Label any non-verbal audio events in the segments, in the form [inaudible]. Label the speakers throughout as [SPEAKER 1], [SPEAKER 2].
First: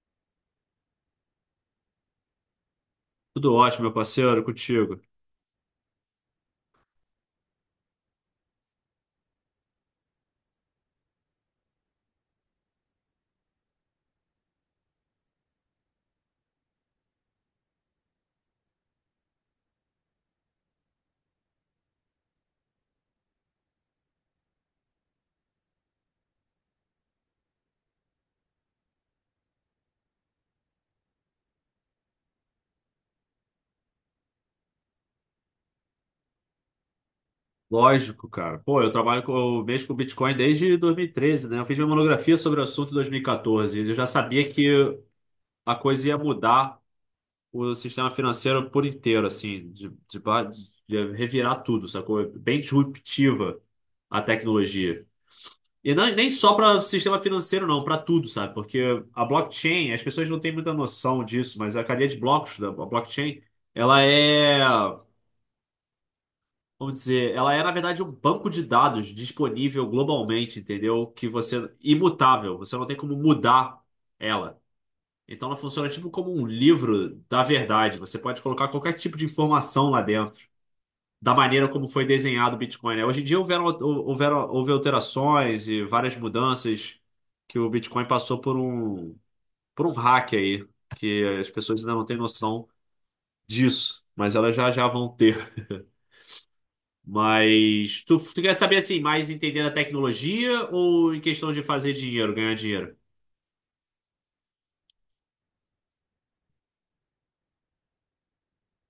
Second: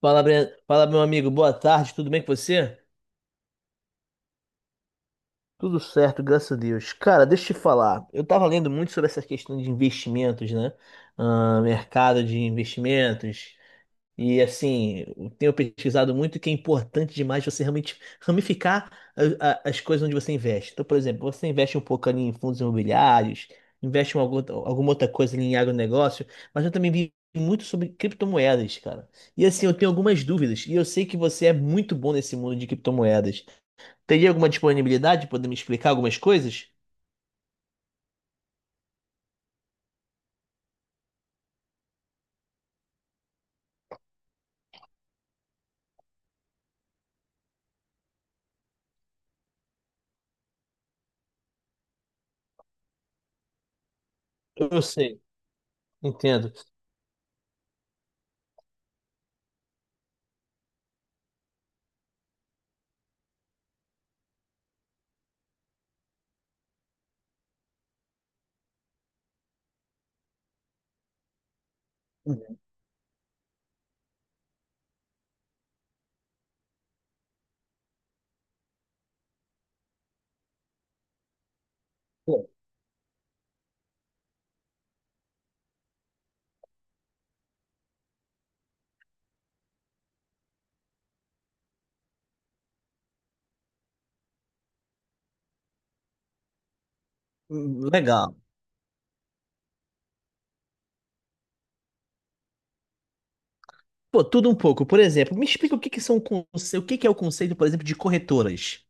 [SPEAKER 1] Fala, Breno. Fala, meu amigo. Boa tarde, tudo bem com você?
[SPEAKER 2] Tudo ótimo, meu parceiro, contigo.
[SPEAKER 1] Tudo certo, graças a Deus. Cara, deixa eu te falar. Eu tava lendo muito sobre essa questão de investimentos, né? Ah, mercado de investimentos. E assim, eu tenho pesquisado muito que é importante demais você realmente ramificar as coisas onde você investe. Então, por exemplo, você investe um pouco ali em fundos imobiliários, investe em alguma outra coisa ali em agronegócio, mas eu também vi muito sobre criptomoedas, cara. E assim, eu tenho algumas dúvidas, e eu sei que você é muito bom nesse mundo de criptomoedas. Teria alguma disponibilidade de poder me explicar algumas coisas?
[SPEAKER 2] Lógico, cara. Pô, eu mexo com Bitcoin desde 2013, né? Eu fiz minha monografia sobre o assunto em 2014. E quatorze. E eu já sabia que a coisa ia mudar o sistema financeiro por inteiro, assim, de revirar tudo, sacou? É bem disruptiva a
[SPEAKER 1] Eu
[SPEAKER 2] tecnologia.
[SPEAKER 1] sei,
[SPEAKER 2] Nem
[SPEAKER 1] entendo.
[SPEAKER 2] só para o sistema financeiro, não, para tudo, sabe? Porque a blockchain, as pessoas não têm muita noção disso, mas a cadeia de blocos da blockchain, ela é. Vamos dizer, ela é, na verdade, um banco de dados disponível globalmente, entendeu? Que você, é imutável, você não tem como mudar ela. Então ela funciona tipo como um livro da verdade. Você pode colocar qualquer tipo de informação lá dentro, da maneira como foi
[SPEAKER 1] Pô,
[SPEAKER 2] desenhado o Bitcoin, né? Hoje em dia houve alterações e várias mudanças que o Bitcoin passou por um hack aí. E as pessoas ainda não têm noção disso, mas elas já vão ter. Mas tu,
[SPEAKER 1] legal.
[SPEAKER 2] tu quer saber assim, mais entender a tecnologia ou em questão de fazer dinheiro, ganhar dinheiro?
[SPEAKER 1] Pô, tudo um pouco. Por exemplo, me explica o que que são o que que é o conceito, por exemplo, de corretoras.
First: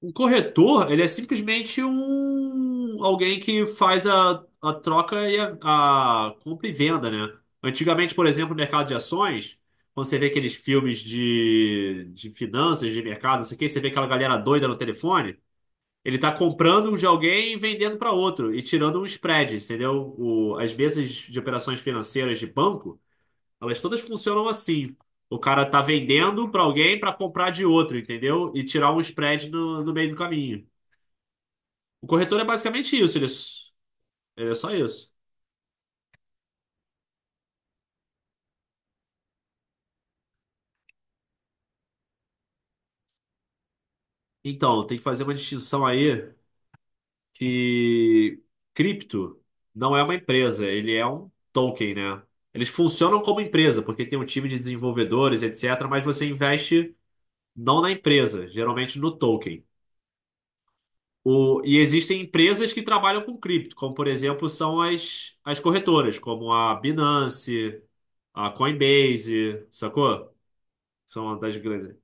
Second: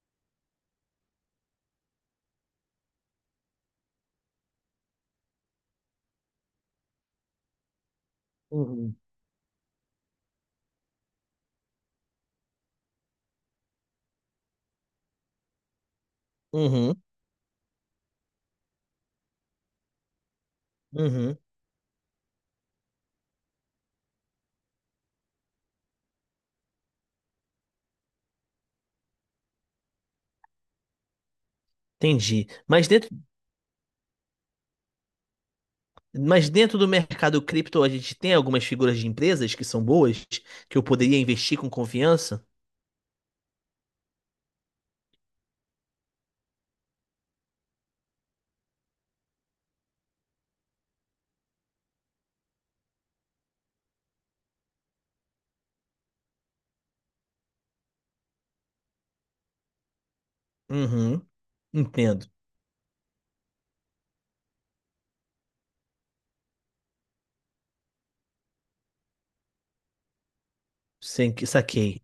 [SPEAKER 2] Um corretor, ele é simplesmente um alguém que faz a troca e a compra e venda, né? Antigamente, por exemplo, no mercado de
[SPEAKER 1] Uhum.
[SPEAKER 2] ações, quando você vê aqueles filmes de finanças, de mercado, não sei o quê, você vê aquela galera doida no telefone, ele tá comprando
[SPEAKER 1] Uhum,
[SPEAKER 2] um de alguém e vendendo para outro e tirando um spread, entendeu? As mesas
[SPEAKER 1] uhum,
[SPEAKER 2] de operações financeiras de banco, elas todas funcionam assim. O cara tá vendendo para alguém para comprar de outro, entendeu? E tirar um spread no meio do caminho. O corretor é
[SPEAKER 1] entendi.
[SPEAKER 2] basicamente isso, ele é só isso.
[SPEAKER 1] Mas dentro do mercado cripto a gente tem algumas figuras de empresas que são boas, que eu poderia investir com confiança?
[SPEAKER 2] Então, tem que fazer uma distinção aí que cripto não é uma empresa, ele é um token, né? Eles funcionam como empresa, porque tem um time de desenvolvedores, etc., mas você investe não na empresa, geralmente no token.
[SPEAKER 1] Uhum,
[SPEAKER 2] E existem
[SPEAKER 1] entendo.
[SPEAKER 2] empresas que trabalham com cripto, como por exemplo são as corretoras, como a Binance, a Coinbase, sacou?
[SPEAKER 1] Sem
[SPEAKER 2] São
[SPEAKER 1] que
[SPEAKER 2] das grandes.
[SPEAKER 1] saquei.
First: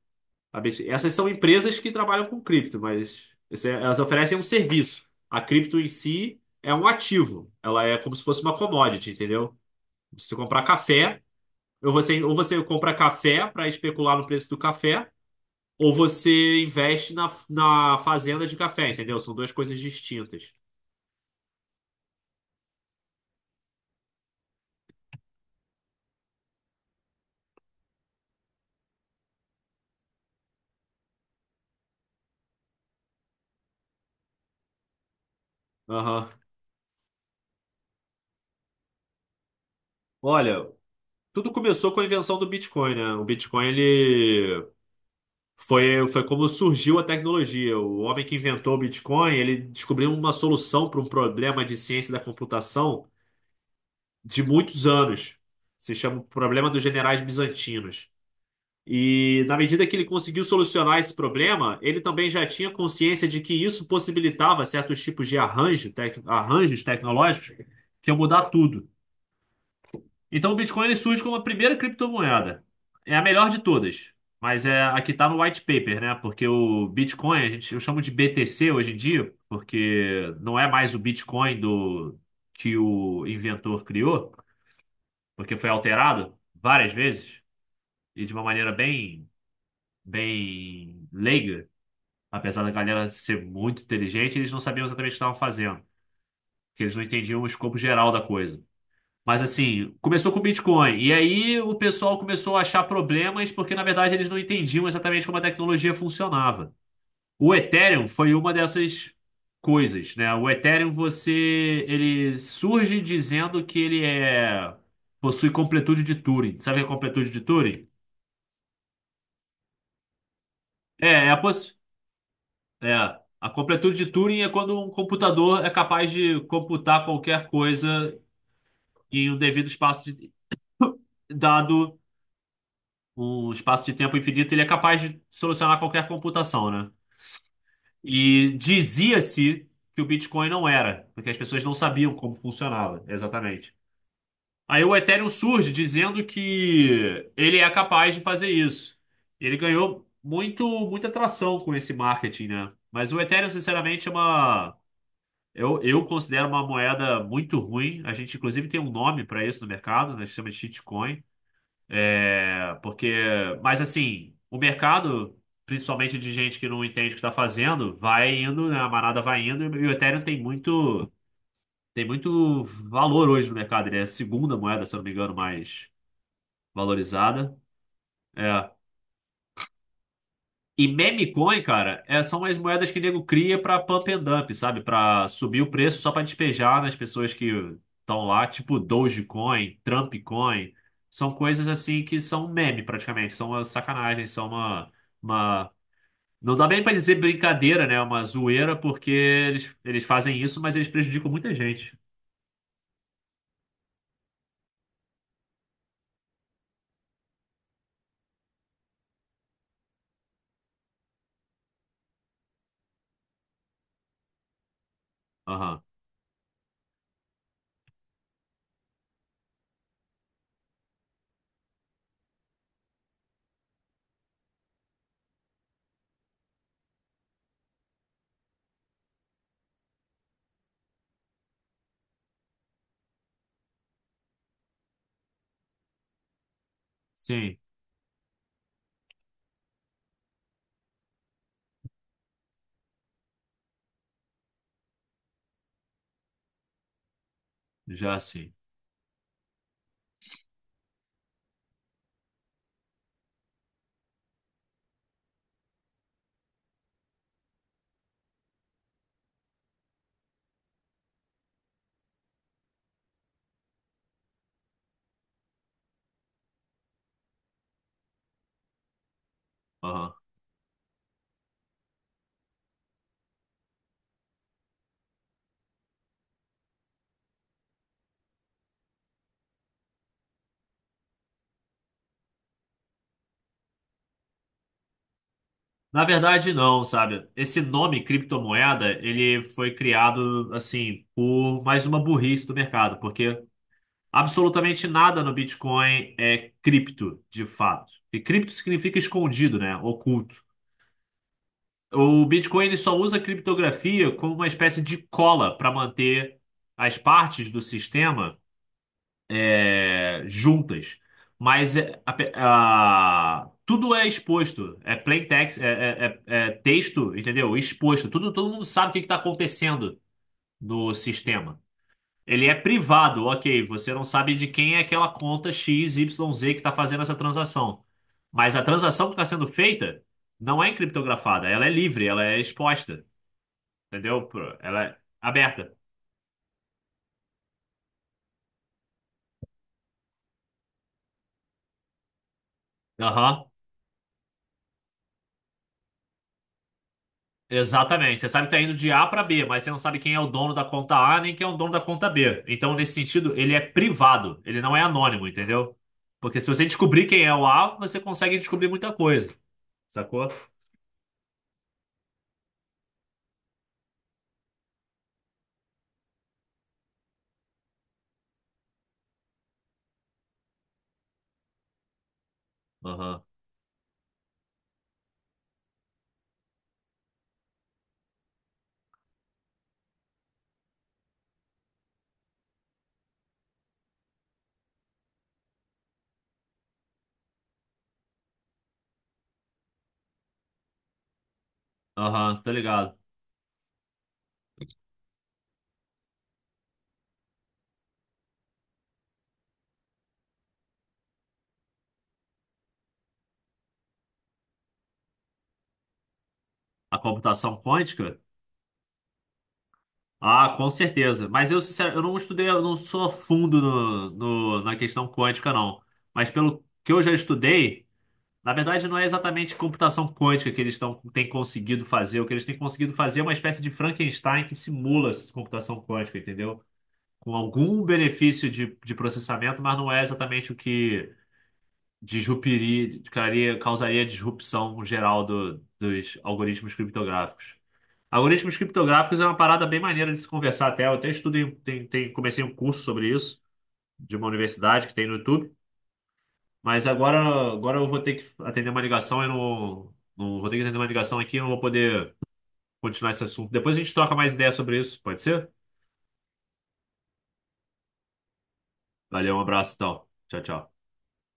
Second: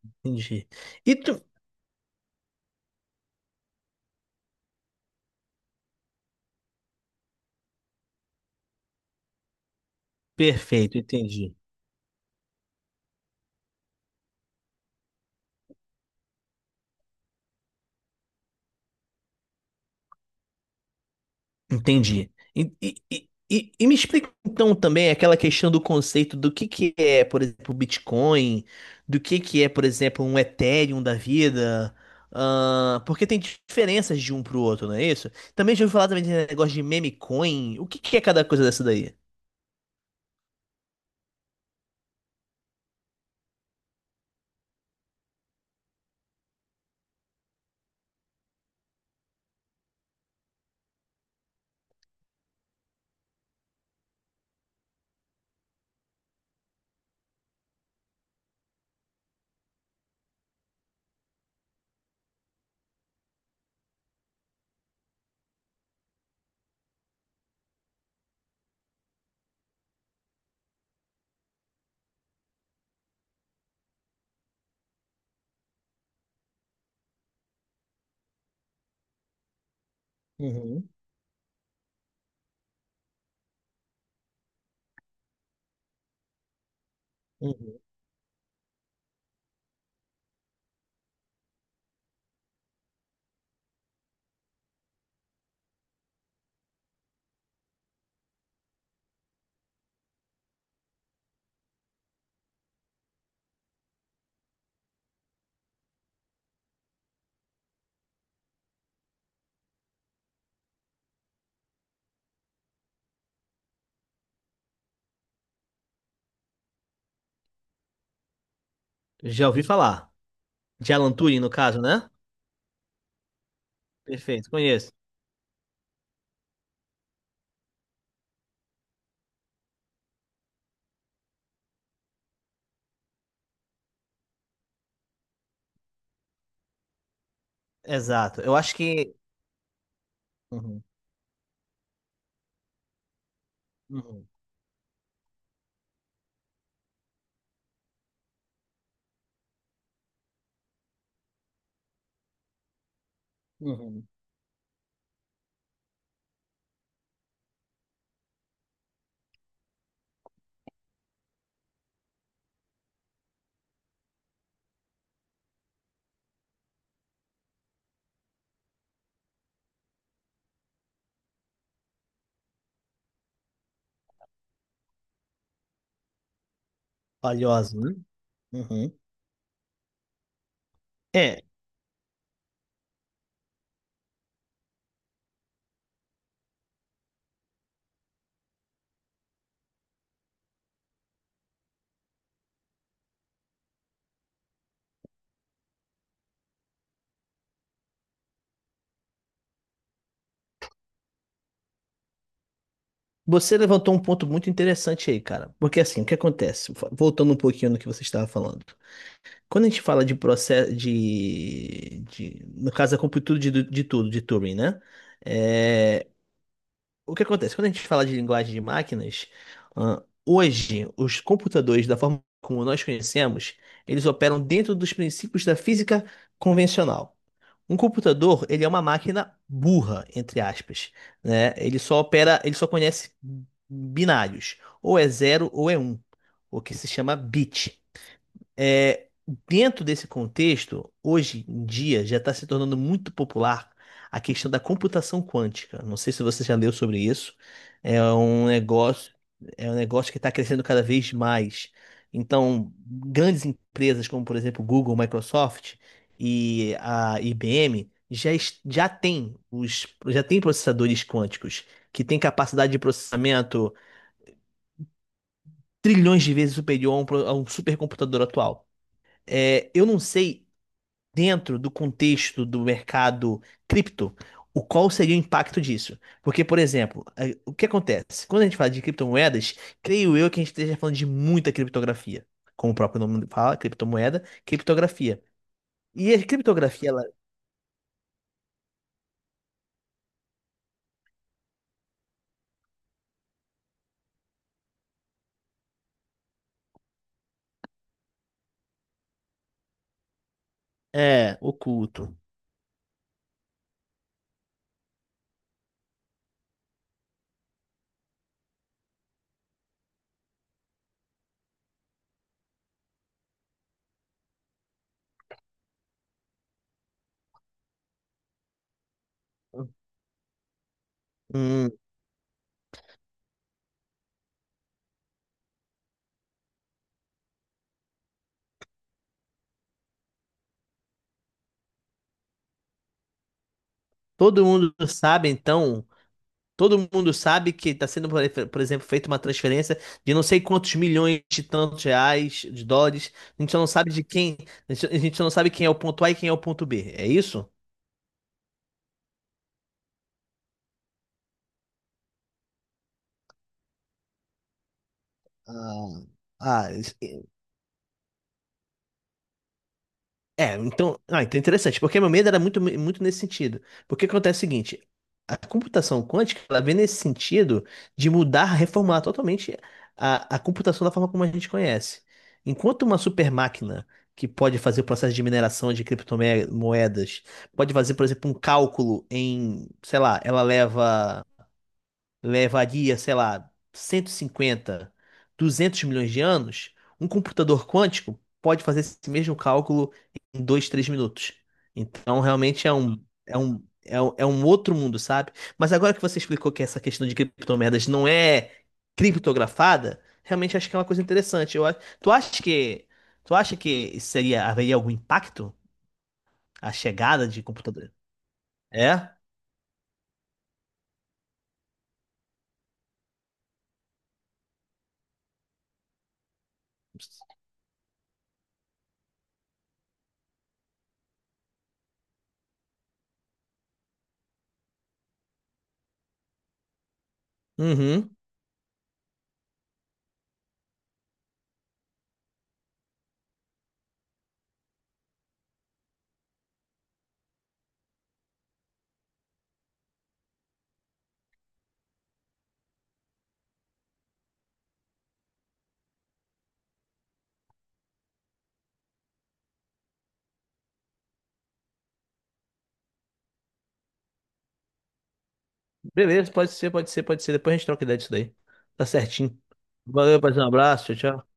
[SPEAKER 2] A
[SPEAKER 1] Entendi.
[SPEAKER 2] BTC. Essas
[SPEAKER 1] E
[SPEAKER 2] são
[SPEAKER 1] tu...
[SPEAKER 2] empresas que trabalham com cripto, mas elas oferecem um serviço. A cripto em si é um ativo, ela é como se fosse uma commodity, entendeu? Se você comprar
[SPEAKER 1] Perfeito,
[SPEAKER 2] café,
[SPEAKER 1] entendi.
[SPEAKER 2] ou você compra café para especular no preço do café, ou você investe na fazenda de café, entendeu? São duas coisas distintas.
[SPEAKER 1] Entendi. E, me explica então também aquela questão do conceito do que é, por exemplo, o Bitcoin, do que é, por exemplo, um Ethereum da vida, ah, porque tem diferenças de um pro outro, não é isso? Também já ouvi falar também
[SPEAKER 2] Aham.
[SPEAKER 1] de negócio de meme coin. O que que é cada coisa dessa daí?
[SPEAKER 2] Olha, tudo começou com a invenção do Bitcoin, né? O Bitcoin, ele foi como surgiu a tecnologia. O homem que inventou o Bitcoin, ele descobriu uma solução para um problema de ciência da computação de muitos anos. Se chama o problema dos generais bizantinos. E na medida que ele conseguiu solucionar esse problema, ele também já tinha consciência de que isso possibilitava certos tipos de arranjo, arranjos tecnológicos que iam mudar tudo. Então o Bitcoin ele surge como a primeira criptomoeda. É a melhor de todas. Mas é a que está no white paper, né? Porque o Bitcoin, a gente, eu chamo de BTC hoje em dia, porque não é
[SPEAKER 1] Uhum,
[SPEAKER 2] mais o Bitcoin do que o inventor criou, porque foi alterado várias vezes
[SPEAKER 1] uhum.
[SPEAKER 2] e de uma maneira bem, bem leiga. Apesar da galera ser muito inteligente, eles não sabiam exatamente o que estavam fazendo, porque eles não entendiam o escopo geral da coisa. Mas assim, começou com o Bitcoin. E aí o pessoal começou a achar problemas porque, na verdade, eles não entendiam exatamente como a tecnologia funcionava. O Ethereum foi uma dessas coisas, né? O Ethereum, ele surge dizendo que possui completude de Turing. Sabe o que é completude de Turing?
[SPEAKER 1] Já ouvi falar. De
[SPEAKER 2] É,
[SPEAKER 1] Alan
[SPEAKER 2] é a,
[SPEAKER 1] Turing, no
[SPEAKER 2] poss...
[SPEAKER 1] caso, né?
[SPEAKER 2] é, a completude de Turing é
[SPEAKER 1] Perfeito,
[SPEAKER 2] quando um
[SPEAKER 1] conheço.
[SPEAKER 2] computador é capaz de computar qualquer coisa em um devido espaço de... [coughs] [laughs] dado um espaço de tempo infinito, ele é capaz de solucionar qualquer computação, né?
[SPEAKER 1] Exato.
[SPEAKER 2] E
[SPEAKER 1] Eu acho que.
[SPEAKER 2] dizia-se que o Bitcoin não
[SPEAKER 1] Uhum,
[SPEAKER 2] era, porque as pessoas não sabiam como funcionava, exatamente.
[SPEAKER 1] uhum.
[SPEAKER 2] Aí o Ethereum surge dizendo que ele é capaz de fazer isso. Ele ganhou muito, muita atração com esse marketing, né? Mas o Ethereum,
[SPEAKER 1] Uhum,
[SPEAKER 2] sinceramente, é uma. Eu considero uma moeda muito ruim. A gente, inclusive, tem um nome para isso no mercado, né? Se chama de shitcoin. É, porque, mas assim, o mercado, principalmente de gente que não entende o que está fazendo, vai indo, né? A manada vai indo e o Ethereum tem muito valor hoje no mercado. Ele é a segunda moeda, se eu não me engano, mais valorizada.
[SPEAKER 1] valiosa, né?
[SPEAKER 2] É.
[SPEAKER 1] Uhum.
[SPEAKER 2] E meme coin, cara, são as moedas que o nego cria pra pump and dump, sabe? Pra subir o preço só pra despejar nas pessoas que estão lá, tipo Dogecoin, Trump Coin. São coisas assim que são meme praticamente, são uma sacanagem, são uma... Não dá bem pra dizer brincadeira, né? É uma zoeira, porque eles fazem isso, mas eles prejudicam muita gente.
[SPEAKER 1] Você levantou um ponto muito interessante aí, cara. Porque assim, o que acontece? Voltando um pouquinho no que você estava falando. Quando a gente fala de processo no caso, a completude de tudo, de Turing, né?
[SPEAKER 2] Aham.
[SPEAKER 1] É, o que acontece? Quando a gente fala de linguagem de máquinas, ah, hoje, os computadores, da forma como nós conhecemos, eles operam dentro dos princípios da física convencional. Um computador, ele é uma máquina burra, entre aspas, né? Ele só opera, ele só conhece binários, ou é zero ou é um, o que se chama
[SPEAKER 2] Sim,
[SPEAKER 1] bit. É, dentro desse contexto, hoje em dia já está se tornando muito popular a questão da computação quântica. Não sei se você já leu sobre isso. É
[SPEAKER 2] já
[SPEAKER 1] um
[SPEAKER 2] sim.
[SPEAKER 1] negócio, é um negócio que está crescendo cada vez mais. Então, grandes empresas como, por exemplo, Google, Microsoft e a IBM já, já têm os, já têm processadores quânticos que têm capacidade de processamento trilhões de vezes superior a um, a um supercomputador atual. É, eu não
[SPEAKER 2] Aham.
[SPEAKER 1] sei dentro do contexto do mercado cripto, o qual seria o impacto disso? Porque, por exemplo, o que acontece? Quando a gente fala de criptomoedas, creio eu que a gente esteja falando de muita criptografia. Como o próprio nome fala, criptomoeda, criptografia.
[SPEAKER 2] Na
[SPEAKER 1] E a
[SPEAKER 2] verdade, não,
[SPEAKER 1] criptografia, ela
[SPEAKER 2] sabe? Esse nome criptomoeda, ele foi criado, assim, por mais uma burrice do mercado, porque absolutamente nada no Bitcoin é cripto, de fato. E cripto significa escondido, né? Oculto.
[SPEAKER 1] é oculto.
[SPEAKER 2] O Bitcoin, ele só usa a criptografia como uma espécie de cola para manter as partes do sistema juntas, mas tudo é exposto, é plain text, é texto, entendeu? Exposto, tudo, todo mundo sabe o que está acontecendo no sistema.
[SPEAKER 1] Hum,
[SPEAKER 2] Ele é privado, ok, você não sabe de quem é aquela conta X, Y, Z que está fazendo essa transação. Mas a transação que está sendo feita não é encriptografada, ela é livre, ela é exposta, entendeu?
[SPEAKER 1] todo mundo
[SPEAKER 2] Ela é
[SPEAKER 1] sabe,
[SPEAKER 2] aberta.
[SPEAKER 1] então, todo mundo sabe que está sendo, por exemplo, feita uma transferência de não sei quantos milhões de tantos reais, de dólares. A
[SPEAKER 2] Aham.
[SPEAKER 1] gente só não sabe de quem, a gente só não sabe quem é o ponto A e quem é o ponto B. É isso?
[SPEAKER 2] Exatamente. Você sabe que está indo de A para B, mas você não sabe quem é o dono da conta A nem quem é o dono da conta B. Então, nesse sentido, ele é privado, ele não é anônimo, entendeu?
[SPEAKER 1] Ah,
[SPEAKER 2] Porque se você
[SPEAKER 1] ah,
[SPEAKER 2] descobrir quem é o A, você consegue descobrir muita coisa, sacou?
[SPEAKER 1] é, então, ah, então é interessante, porque meu medo era muito, muito nesse sentido. Porque acontece o seguinte, a computação quântica, ela vem nesse sentido de mudar, reformular totalmente a computação da forma como a gente conhece. Enquanto uma
[SPEAKER 2] Aham,
[SPEAKER 1] super máquina que pode fazer o processo de mineração de criptomoedas, pode fazer, por exemplo, um cálculo em, sei lá, ela leva levaria, sei lá, 150, 200 milhões de anos, um computador quântico pode fazer esse mesmo cálculo em 2, 3 minutos. Então,
[SPEAKER 2] aham, tô
[SPEAKER 1] realmente
[SPEAKER 2] ligado.
[SPEAKER 1] é um outro mundo, sabe? Mas agora que você explicou que essa questão de criptomoedas não é criptografada, realmente acho que é uma coisa interessante. Eu, tu acha que, tu acha que seria, haveria algum impacto a
[SPEAKER 2] A
[SPEAKER 1] chegada de
[SPEAKER 2] computação
[SPEAKER 1] computador?
[SPEAKER 2] quântica?
[SPEAKER 1] É?
[SPEAKER 2] Ah, com certeza. Mas eu, sincero, eu não estudei, eu não sou a fundo na questão quântica, não. Mas pelo que eu já estudei. Na verdade, não é exatamente computação quântica que têm conseguido fazer. O que eles têm conseguido fazer é uma espécie de Frankenstein que simula essa computação quântica, entendeu? Com algum
[SPEAKER 1] Uhum.
[SPEAKER 2] benefício de processamento, mas não é exatamente o que disrupiria, causaria disrupção geral dos algoritmos criptográficos. Algoritmos criptográficos é uma parada bem maneira de se conversar até. Eu até estudei, comecei um curso sobre isso de uma universidade que tem no YouTube. Mas agora eu vou ter que atender uma ligação, eu não, não vou ter que atender uma ligação aqui, eu não vou poder continuar esse assunto. Depois a gente troca mais ideia sobre isso, pode ser?
[SPEAKER 1] Beleza, pode ser, pode ser, pode ser. Depois a gente troca ideia disso daí. Tá
[SPEAKER 2] Valeu,
[SPEAKER 1] certinho.
[SPEAKER 2] um abraço, então.
[SPEAKER 1] Valeu, paz,
[SPEAKER 2] Tchau,
[SPEAKER 1] um
[SPEAKER 2] tchau.
[SPEAKER 1] abraço, tchau, tchau.